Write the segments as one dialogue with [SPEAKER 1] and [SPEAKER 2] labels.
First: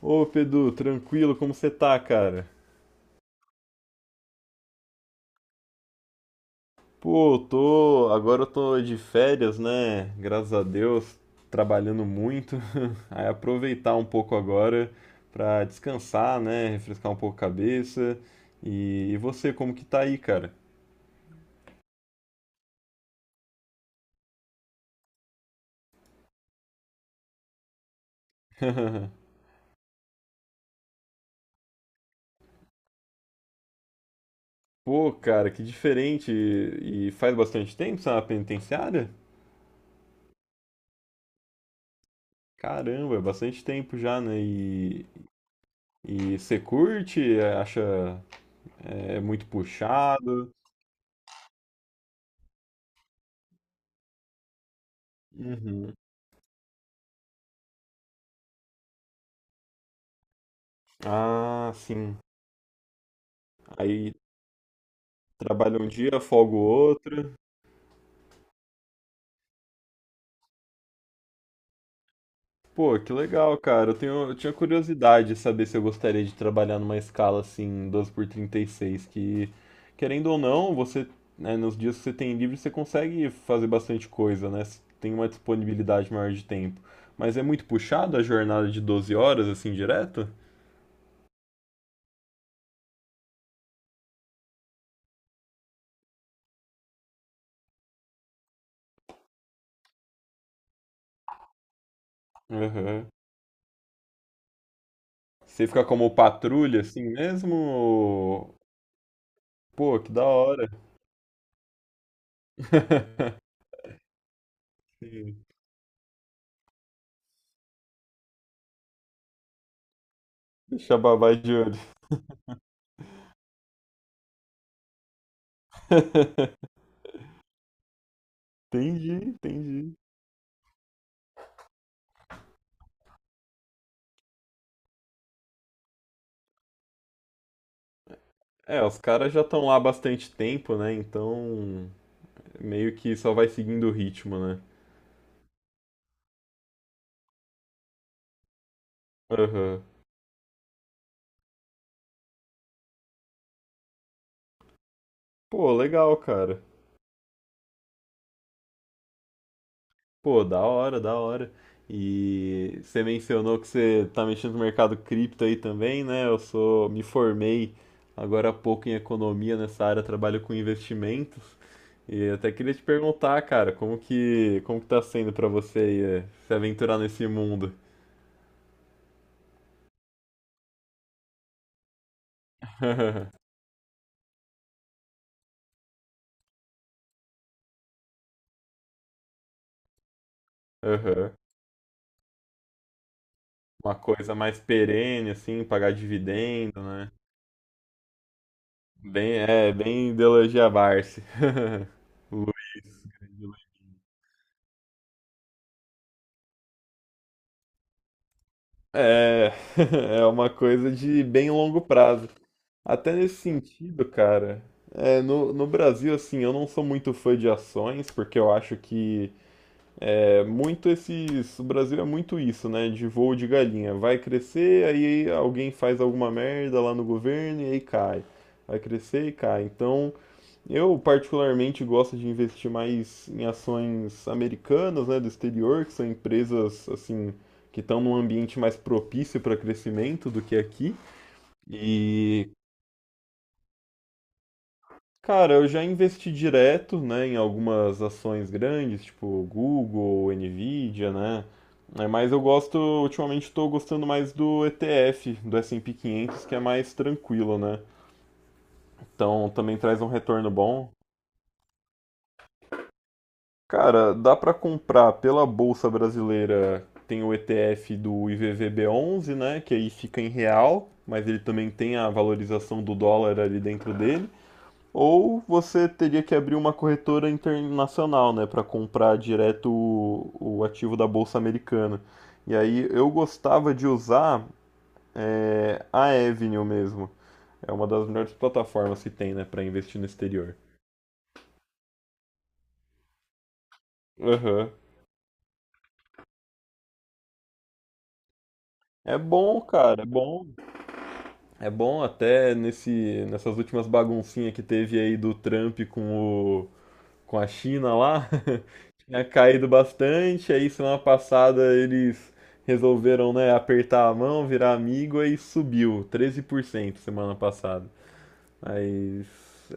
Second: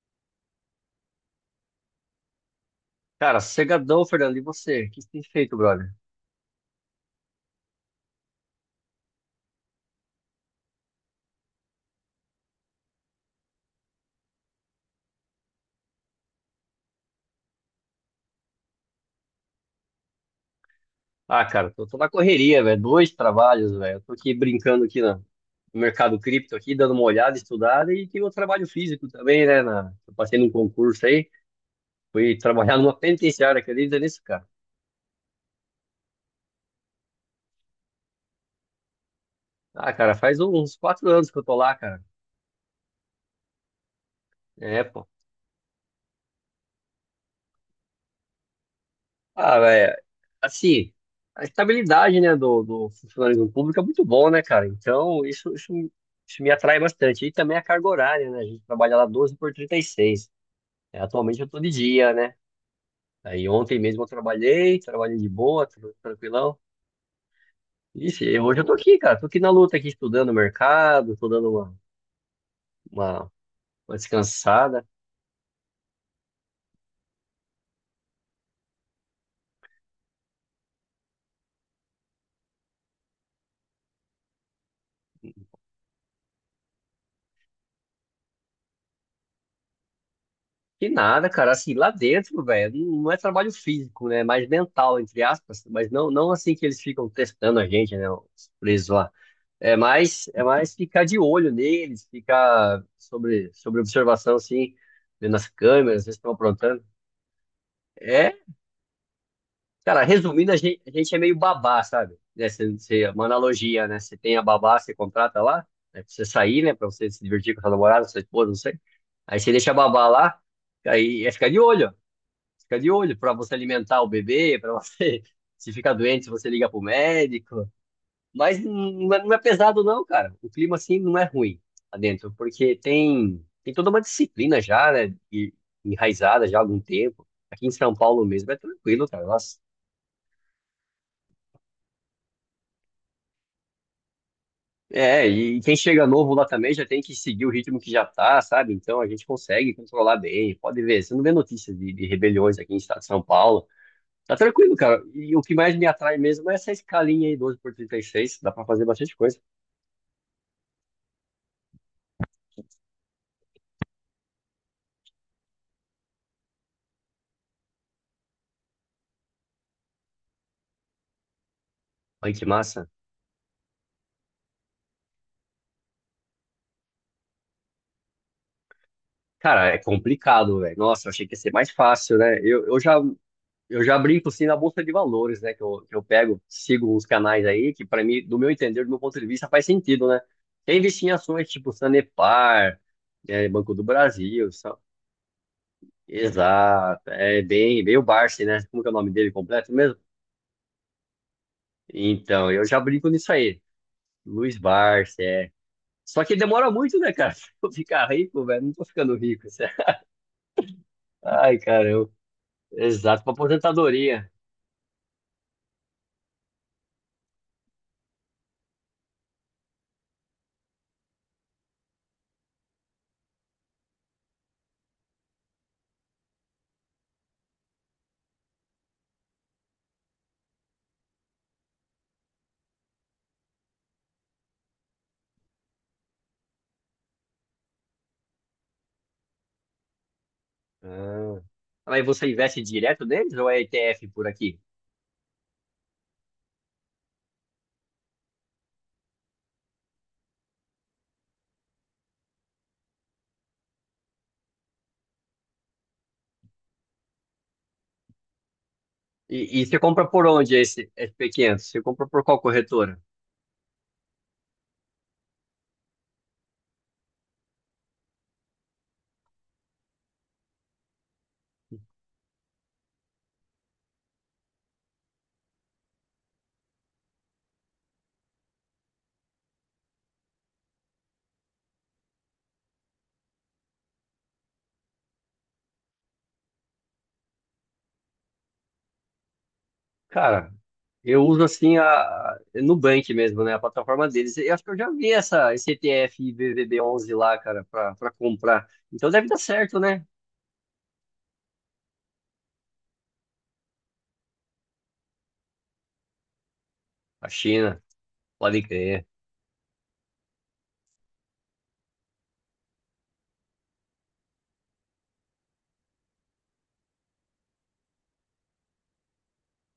[SPEAKER 1] Ô, Pedro, tranquilo, como você tá, cara?
[SPEAKER 2] Cara, cegadão, Fernando. E você? O que você tem feito, brother?
[SPEAKER 1] Pô, eu tô. Agora eu tô de férias, né? Graças a Deus, trabalhando muito. Aí aproveitar um pouco agora pra descansar, né? Refrescar um pouco a cabeça. E você, como que tá aí, cara?
[SPEAKER 2] Ah, cara, tô na correria, velho. Dois trabalhos, velho. Eu tô aqui brincando aqui no mercado cripto, aqui, dando uma olhada, estudada. E tem o trabalho físico também, né? Eu passei num concurso aí. Fui trabalhar numa penitenciária, acredita nisso, cara?
[SPEAKER 1] Pô, cara, que diferente. E faz bastante tempo você é na penitenciária?
[SPEAKER 2] Ah, cara, faz uns 4 anos que eu tô lá, cara.
[SPEAKER 1] Caramba, é bastante tempo já, né?
[SPEAKER 2] É, pô.
[SPEAKER 1] E você curte? Acha muito
[SPEAKER 2] Ah, velho,
[SPEAKER 1] puxado?
[SPEAKER 2] assim, a estabilidade, né, do funcionalismo público é muito bom, né, cara? Então, isso, isso,
[SPEAKER 1] Uhum.
[SPEAKER 2] isso me atrai bastante. E também a carga horária, né? A gente trabalha lá 12 por 36. É, atualmente eu tô de
[SPEAKER 1] Ah,
[SPEAKER 2] dia,
[SPEAKER 1] sim.
[SPEAKER 2] né? Aí ontem mesmo eu
[SPEAKER 1] Aí
[SPEAKER 2] trabalhei de boa,
[SPEAKER 1] trabalha um dia, folga
[SPEAKER 2] tranquilão.
[SPEAKER 1] o outro.
[SPEAKER 2] Isso, e hoje eu tô aqui, cara. Tô aqui na luta, aqui estudando o mercado, tô dando
[SPEAKER 1] Pô, que
[SPEAKER 2] uma,
[SPEAKER 1] legal, cara.
[SPEAKER 2] uma
[SPEAKER 1] Eu tinha
[SPEAKER 2] descansada.
[SPEAKER 1] curiosidade de saber se eu gostaria de trabalhar numa escala assim, 12x36. Que querendo ou não, você, né, nos dias que você tem livre, você consegue fazer bastante coisa, né? Você tem uma disponibilidade maior de tempo. Mas é muito puxado a jornada de 12 horas assim direto?
[SPEAKER 2] Que nada, cara. Assim, lá dentro, velho, não é trabalho físico, né? É mais mental, entre aspas. Mas não assim que eles ficam testando a gente, né? Os presos lá. É mais ficar de olho neles, ficar
[SPEAKER 1] Aham.
[SPEAKER 2] sobre observação, assim, vendo as
[SPEAKER 1] Você fica
[SPEAKER 2] câmeras,
[SPEAKER 1] como
[SPEAKER 2] vocês estão
[SPEAKER 1] patrulha
[SPEAKER 2] aprontando.
[SPEAKER 1] assim mesmo?
[SPEAKER 2] É,
[SPEAKER 1] Pô,
[SPEAKER 2] cara,
[SPEAKER 1] que da
[SPEAKER 2] resumindo, a
[SPEAKER 1] hora.
[SPEAKER 2] gente, a gente é meio babá, sabe? Né? Uma analogia, né? Você tem a babá, você contrata
[SPEAKER 1] Sim.
[SPEAKER 2] lá, né? Pra você sair, né? Pra você se divertir com a sua namorada, com a sua esposa, não sei. Aí você deixa a babá lá,
[SPEAKER 1] Deixa a
[SPEAKER 2] aí é
[SPEAKER 1] babá
[SPEAKER 2] ficar
[SPEAKER 1] de
[SPEAKER 2] de
[SPEAKER 1] olho.
[SPEAKER 2] olho, ó. Fica de olho para você alimentar o bebê, para você, se ficar doente, você liga pro médico. Mas
[SPEAKER 1] Entendi,
[SPEAKER 2] não é pesado
[SPEAKER 1] entendi.
[SPEAKER 2] não, cara. O clima assim não é ruim lá dentro, porque tem toda uma disciplina já, né, enraizada já há algum tempo. Aqui em São Paulo mesmo é
[SPEAKER 1] É, os
[SPEAKER 2] tranquilo, cara.
[SPEAKER 1] caras já
[SPEAKER 2] Nossa.
[SPEAKER 1] estão lá há bastante tempo, né? Então, meio que só vai seguindo o ritmo, né?
[SPEAKER 2] É, e quem chega novo lá também já tem que seguir o ritmo que já tá, sabe? Então a gente consegue
[SPEAKER 1] Aham.
[SPEAKER 2] controlar bem. Pode ver, você não vê notícias de rebeliões aqui em estado de São Paulo. Tá tranquilo, cara. E o que
[SPEAKER 1] Pô,
[SPEAKER 2] mais me
[SPEAKER 1] legal,
[SPEAKER 2] atrai mesmo é
[SPEAKER 1] cara.
[SPEAKER 2] essa escalinha aí, 12 por 36. Dá pra fazer bastante coisa.
[SPEAKER 1] Pô, da hora, da hora. E você mencionou que você tá mexendo no mercado cripto aí também, né? Me formei agora há pouco em economia nessa área, trabalho com investimentos. E
[SPEAKER 2] Olha que
[SPEAKER 1] até queria te
[SPEAKER 2] massa.
[SPEAKER 1] perguntar, cara, como que tá sendo pra você aí, se aventurar nesse mundo?
[SPEAKER 2] Cara, é complicado, velho. Nossa, eu achei que ia ser mais fácil, né? Eu, eu já, eu já brinco, assim, na bolsa de valores, né? Que eu pego, sigo uns canais aí, que pra mim, do meu entender, do meu ponto de vista, faz sentido, né? Tem investir em
[SPEAKER 1] Aham.
[SPEAKER 2] ações tipo Sanepar, é, Banco do
[SPEAKER 1] Uma coisa
[SPEAKER 2] Brasil,
[SPEAKER 1] mais
[SPEAKER 2] só...
[SPEAKER 1] perene, assim, pagar dividendo,
[SPEAKER 2] Exato.
[SPEAKER 1] né?
[SPEAKER 2] É bem, bem o Barsi, né? Como que é o nome dele
[SPEAKER 1] Bem,
[SPEAKER 2] completo
[SPEAKER 1] é,
[SPEAKER 2] mesmo?
[SPEAKER 1] bem ideologia Barsi.
[SPEAKER 2] Então,
[SPEAKER 1] Luiz.
[SPEAKER 2] eu já brinco nisso
[SPEAKER 1] Grande
[SPEAKER 2] aí.
[SPEAKER 1] Luiz.
[SPEAKER 2] Luiz Barsi, é. Só que demora muito, né, cara? Pra eu ficar rico, velho. Não tô ficando rico,
[SPEAKER 1] É,
[SPEAKER 2] sério.
[SPEAKER 1] é uma coisa de bem
[SPEAKER 2] Ai,
[SPEAKER 1] longo
[SPEAKER 2] caramba.
[SPEAKER 1] prazo. Até
[SPEAKER 2] Exato, pra
[SPEAKER 1] nesse sentido,
[SPEAKER 2] aposentadoria.
[SPEAKER 1] cara, no Brasil, assim, eu não sou muito fã de ações, porque eu acho que é muito esses. O Brasil é muito isso, né? De voo de galinha. Vai crescer, aí alguém faz alguma merda lá no governo e aí cai. Vai crescer e cai. Então. Eu particularmente gosto de investir mais em ações americanas, né, do exterior, que são empresas assim que estão num ambiente mais propício para crescimento do que aqui.
[SPEAKER 2] Ah. Aí você
[SPEAKER 1] E,
[SPEAKER 2] investe direto neles ou é ETF por aqui?
[SPEAKER 1] cara, eu já investi direto, né, em algumas ações grandes, tipo Google, Nvidia, né? É, mas eu gosto, ultimamente estou gostando mais do ETF, do S&P 500, que é mais tranquilo, né? Então
[SPEAKER 2] E
[SPEAKER 1] também
[SPEAKER 2] você
[SPEAKER 1] traz
[SPEAKER 2] compra
[SPEAKER 1] um
[SPEAKER 2] por
[SPEAKER 1] retorno
[SPEAKER 2] onde esse
[SPEAKER 1] bom.
[SPEAKER 2] SP500? Você compra por qual corretora?
[SPEAKER 1] Cara, dá para comprar pela Bolsa Brasileira, tem o ETF do IVVB11, né, que aí fica em real, mas ele também tem a valorização do dólar ali dentro dele. Ou você teria que abrir uma corretora internacional, né, para comprar direto o ativo da Bolsa Americana. E aí eu gostava de usar a Avenue mesmo. É uma das melhores plataformas que tem, né, para investir no
[SPEAKER 2] Cara,
[SPEAKER 1] exterior.
[SPEAKER 2] eu uso assim a Nubank mesmo, né? A plataforma deles. Eu acho que
[SPEAKER 1] Aham.
[SPEAKER 2] eu já vi esse ETF IBVB11 lá, cara, pra comprar. Então
[SPEAKER 1] É
[SPEAKER 2] deve dar
[SPEAKER 1] bom,
[SPEAKER 2] certo,
[SPEAKER 1] cara,
[SPEAKER 2] né?
[SPEAKER 1] é bom. É bom até nessas últimas baguncinhas que teve aí do Trump
[SPEAKER 2] A
[SPEAKER 1] com a
[SPEAKER 2] China,
[SPEAKER 1] China lá,
[SPEAKER 2] pode crer.
[SPEAKER 1] tinha caído bastante, aí semana passada eles resolveram, né, apertar a mão, virar amigo, aí subiu 13% semana passada. Mas,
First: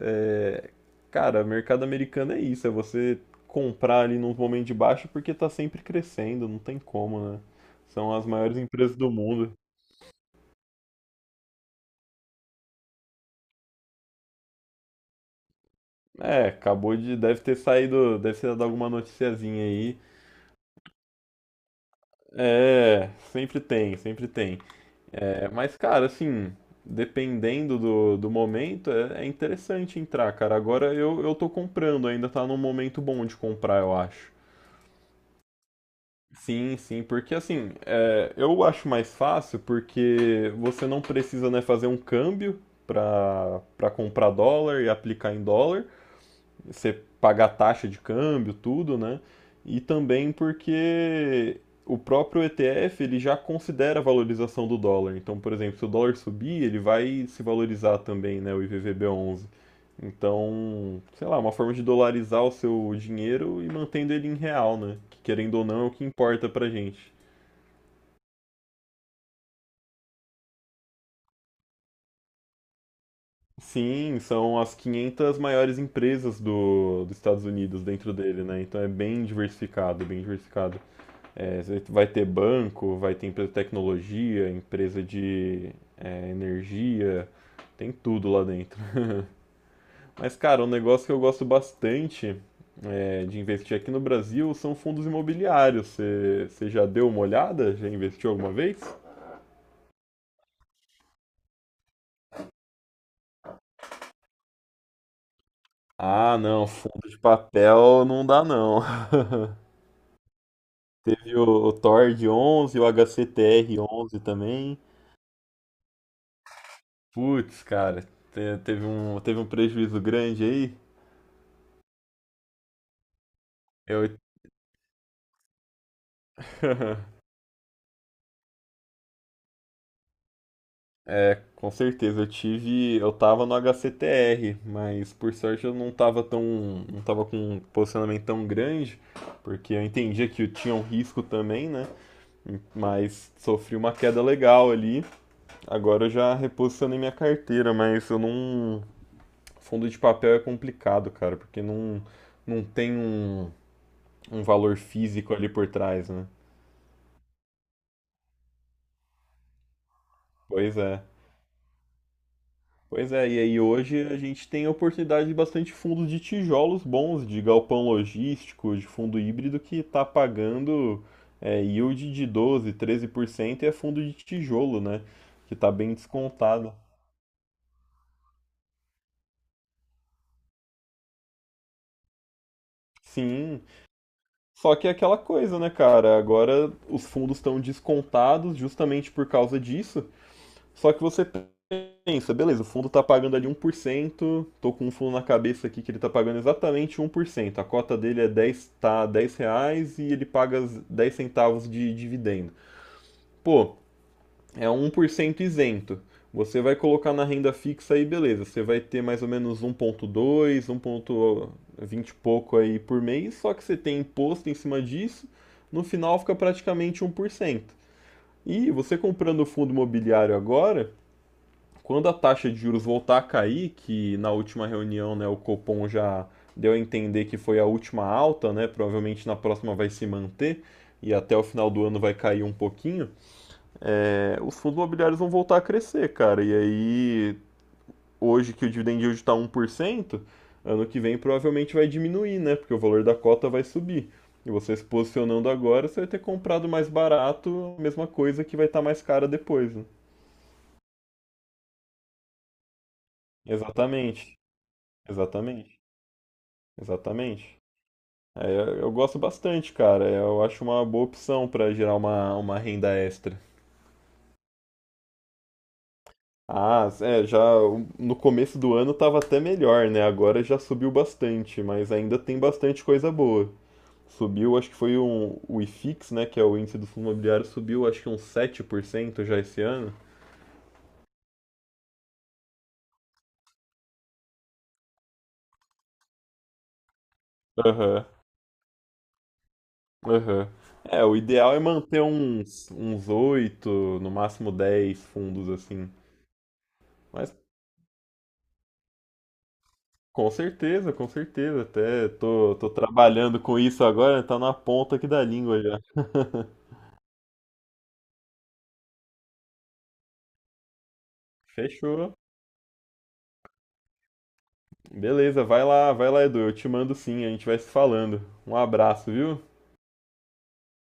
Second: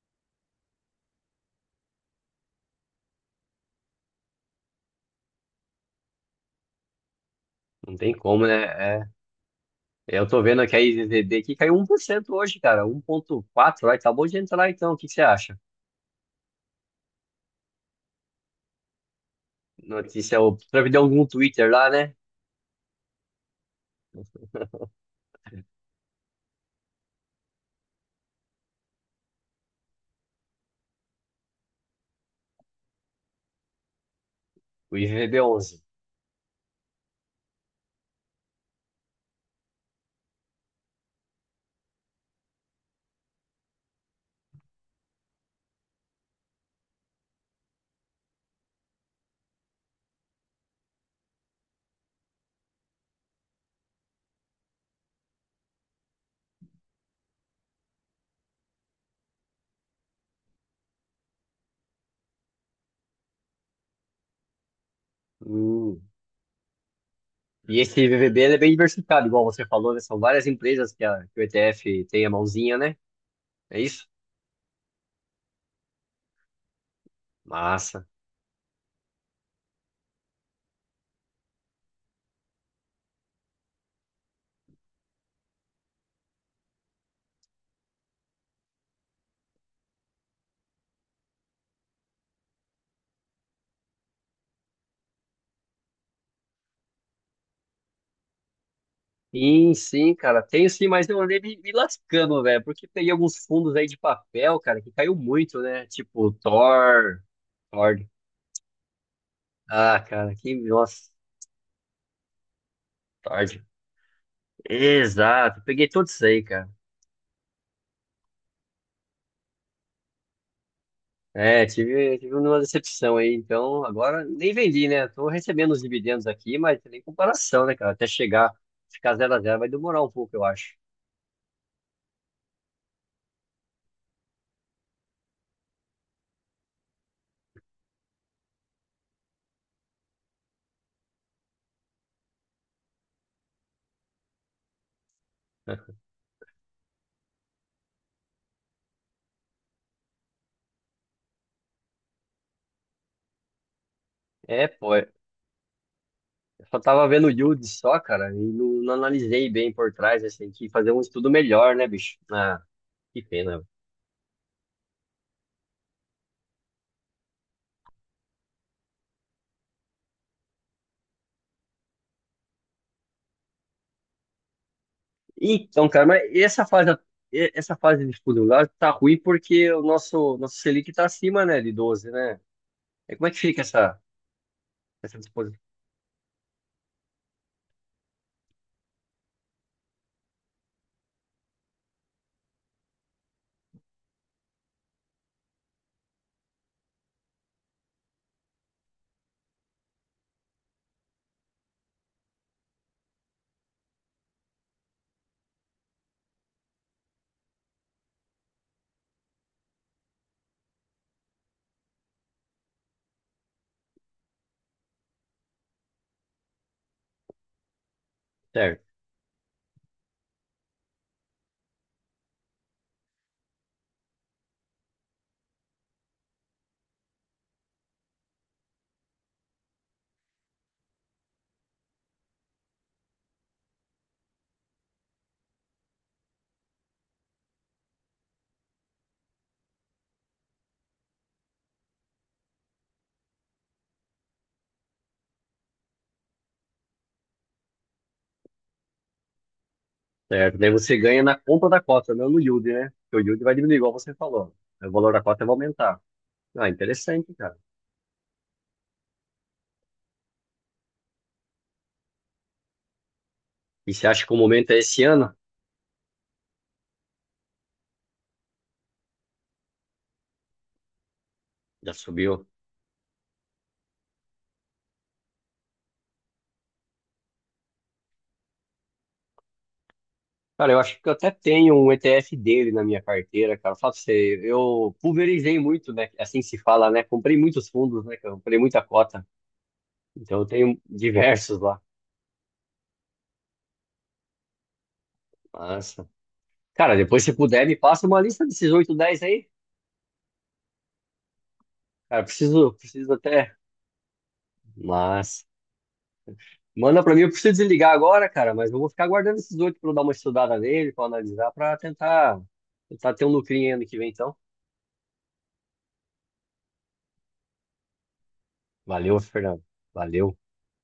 [SPEAKER 1] é, cara, mercado americano é isso, é você comprar ali num momento de baixo porque tá sempre crescendo, não tem como, né?
[SPEAKER 2] Não tem
[SPEAKER 1] São as
[SPEAKER 2] como, né?
[SPEAKER 1] maiores empresas
[SPEAKER 2] É,
[SPEAKER 1] do mundo.
[SPEAKER 2] eu tô vendo que a IZZB aqui caiu 1% hoje, cara. Um 1,4, vai, acabou de entrar então. O que que você acha?
[SPEAKER 1] É, acabou de. Deve ter saído. Deve ter dado alguma noticiazinha aí.
[SPEAKER 2] Notícia, o Trump deu algum Twitter lá, né?
[SPEAKER 1] É, sempre tem, sempre tem. É, mas, cara, assim, dependendo do momento, é interessante entrar, cara. Agora eu tô comprando, ainda tá num momento bom de comprar, eu acho.
[SPEAKER 2] O IVVB11.
[SPEAKER 1] Sim, sim, porque assim, eu acho mais fácil porque você não precisa, né, fazer um câmbio para comprar dólar e aplicar em dólar. Você pagar taxa de câmbio, tudo, né? E também porque o próprio ETF ele já considera a valorização do dólar. Então, por exemplo, se o dólar subir, ele vai se valorizar também, né, o IVVB11. Então, sei lá, uma forma de dolarizar o seu dinheiro e mantendo ele em real, né? Que querendo ou não é o
[SPEAKER 2] Hum.
[SPEAKER 1] que importa pra gente.
[SPEAKER 2] E esse IVVB ele é bem diversificado, igual você falou, né? São várias empresas que o ETF tem a mãozinha, né? É isso?
[SPEAKER 1] Sim, são as 500 maiores empresas dos Estados Unidos
[SPEAKER 2] Massa.
[SPEAKER 1] dentro dele, né? Então é bem diversificado, bem diversificado. É, você vai ter banco, vai ter empresa de tecnologia, empresa de energia, tem tudo lá dentro. Mas, cara, um negócio que eu gosto bastante é, de investir aqui no Brasil são fundos imobiliários. Você já deu uma olhada? Já investiu alguma vez?
[SPEAKER 2] Sim, sim, cara. Tenho sim, mas eu andei me lascando, velho, porque peguei alguns fundos aí de papel, cara, que caiu muito, né? Tipo,
[SPEAKER 1] Ah, não, fundo de
[SPEAKER 2] Thor, Thor.
[SPEAKER 1] papel não dá não.
[SPEAKER 2] Ah, cara, que, nossa,
[SPEAKER 1] Teve o Tord 11, o
[SPEAKER 2] Thor.
[SPEAKER 1] HCTR 11 também.
[SPEAKER 2] Exato, peguei tudo isso aí, cara.
[SPEAKER 1] Putz, cara, teve um prejuízo grande aí.
[SPEAKER 2] É, tive uma decepção aí, então
[SPEAKER 1] Eu.
[SPEAKER 2] agora nem vendi, né? Tô recebendo os dividendos aqui, mas tem comparação, né, cara? Até chegar, ficar zero a zero vai demorar um pouco, eu acho.
[SPEAKER 1] É, com certeza. Eu tava no HCTR, mas por sorte eu não tava tão, não tava com um posicionamento tão grande, porque eu entendia que eu tinha um risco também, né? Mas sofri uma queda legal ali. Agora eu já reposicionei minha carteira, mas eu não, fundo de papel é complicado, cara, porque não tem um
[SPEAKER 2] É,
[SPEAKER 1] valor
[SPEAKER 2] pô, é,
[SPEAKER 1] físico ali por trás, né?
[SPEAKER 2] eu só tava vendo o yield só, cara, e não analisei bem por trás, assim, que
[SPEAKER 1] Pois
[SPEAKER 2] fazer um
[SPEAKER 1] é.
[SPEAKER 2] estudo melhor, né, bicho? Ah,
[SPEAKER 1] Pois
[SPEAKER 2] que
[SPEAKER 1] é, e aí
[SPEAKER 2] pena.
[SPEAKER 1] hoje a gente tem a oportunidade de bastante fundos de tijolos bons, de galpão logístico, de fundo híbrido que está pagando yield de 12, 13% e é fundo de tijolo, né? Que está
[SPEAKER 2] Então,
[SPEAKER 1] bem
[SPEAKER 2] cara, mas essa
[SPEAKER 1] descontado.
[SPEAKER 2] fase, e- essa fase de estudo lá tá ruim porque o nosso Selic tá acima, né, de 12, né? E como é que fica
[SPEAKER 1] Sim,
[SPEAKER 2] essa,
[SPEAKER 1] só que é aquela
[SPEAKER 2] essa
[SPEAKER 1] coisa,
[SPEAKER 2] disposição?
[SPEAKER 1] né, cara? Agora os fundos estão descontados justamente por causa disso. Só que você pensa, beleza, o fundo está pagando ali 1%. Tô com um fundo na cabeça aqui que ele está pagando exatamente 1%. A cota dele é dez, tá, 10 reais e ele paga 10 centavos de dividendo. Pô, é 1% isento. Você vai colocar na renda fixa aí, beleza, você vai ter mais ou menos um 1,2, 1,20 e pouco aí por mês, só que você tem imposto em cima disso, no final fica praticamente 1%. E você comprando o fundo imobiliário agora, quando a taxa de juros voltar a cair, que na última reunião né, o Copom já deu a entender que foi a última alta, né, provavelmente na próxima vai se manter e até o final do ano vai cair um pouquinho, os fundos imobiliários vão voltar a crescer, cara. E aí, hoje que o dividend yield está 1%, ano que vem provavelmente vai diminuir, né? Porque o valor da cota vai subir. E você se posicionando agora, você vai ter comprado mais barato, a mesma coisa que vai estar tá mais cara depois. Né?
[SPEAKER 2] Certo, daí você ganha na conta da cota, não no yield, né? Porque o yield vai diminuir, igual você
[SPEAKER 1] Exatamente,
[SPEAKER 2] falou. O valor da cota vai
[SPEAKER 1] exatamente.
[SPEAKER 2] aumentar. Ah, interessante, cara.
[SPEAKER 1] Exatamente. É, eu gosto bastante, cara. Eu acho uma boa opção para gerar uma renda extra.
[SPEAKER 2] E você acha que o momento é esse ano?
[SPEAKER 1] Ah, é, já no começo do ano tava até melhor, né? Agora já subiu bastante, mas
[SPEAKER 2] Já
[SPEAKER 1] ainda tem
[SPEAKER 2] subiu.
[SPEAKER 1] bastante coisa boa. Subiu, acho que foi o IFIX, né? Que é o índice do fundo imobiliário, subiu acho que uns 7% já esse ano.
[SPEAKER 2] Cara, eu acho que eu até tenho um ETF dele na minha carteira, cara. Fala pra você, eu pulverizei muito, né? Assim se fala, né? Comprei muitos fundos,
[SPEAKER 1] Aham,
[SPEAKER 2] né? Cara? Comprei muita cota. Então eu
[SPEAKER 1] aham.
[SPEAKER 2] tenho
[SPEAKER 1] É, o ideal
[SPEAKER 2] diversos
[SPEAKER 1] é
[SPEAKER 2] lá.
[SPEAKER 1] manter uns 8 no máximo 10 fundos assim.
[SPEAKER 2] Massa. Cara, depois se
[SPEAKER 1] Mas
[SPEAKER 2] puder, me passa uma lista desses 8 10 aí.
[SPEAKER 1] com certeza, com certeza. Até
[SPEAKER 2] Cara,
[SPEAKER 1] tô
[SPEAKER 2] preciso
[SPEAKER 1] trabalhando
[SPEAKER 2] até.
[SPEAKER 1] com isso agora, tá na ponta aqui da
[SPEAKER 2] Massa.
[SPEAKER 1] língua já.
[SPEAKER 2] Manda pra mim, eu preciso desligar agora, cara, mas eu vou ficar guardando esses oito pra eu dar uma estudada nele, pra analisar, pra
[SPEAKER 1] Fechou.
[SPEAKER 2] tentar ter um lucrinho ano que vem, então.
[SPEAKER 1] Beleza, vai lá, Edu. Eu te mando sim, a gente vai se falando. Um abraço,
[SPEAKER 2] Valeu,
[SPEAKER 1] viu?
[SPEAKER 2] Fernando. Valeu.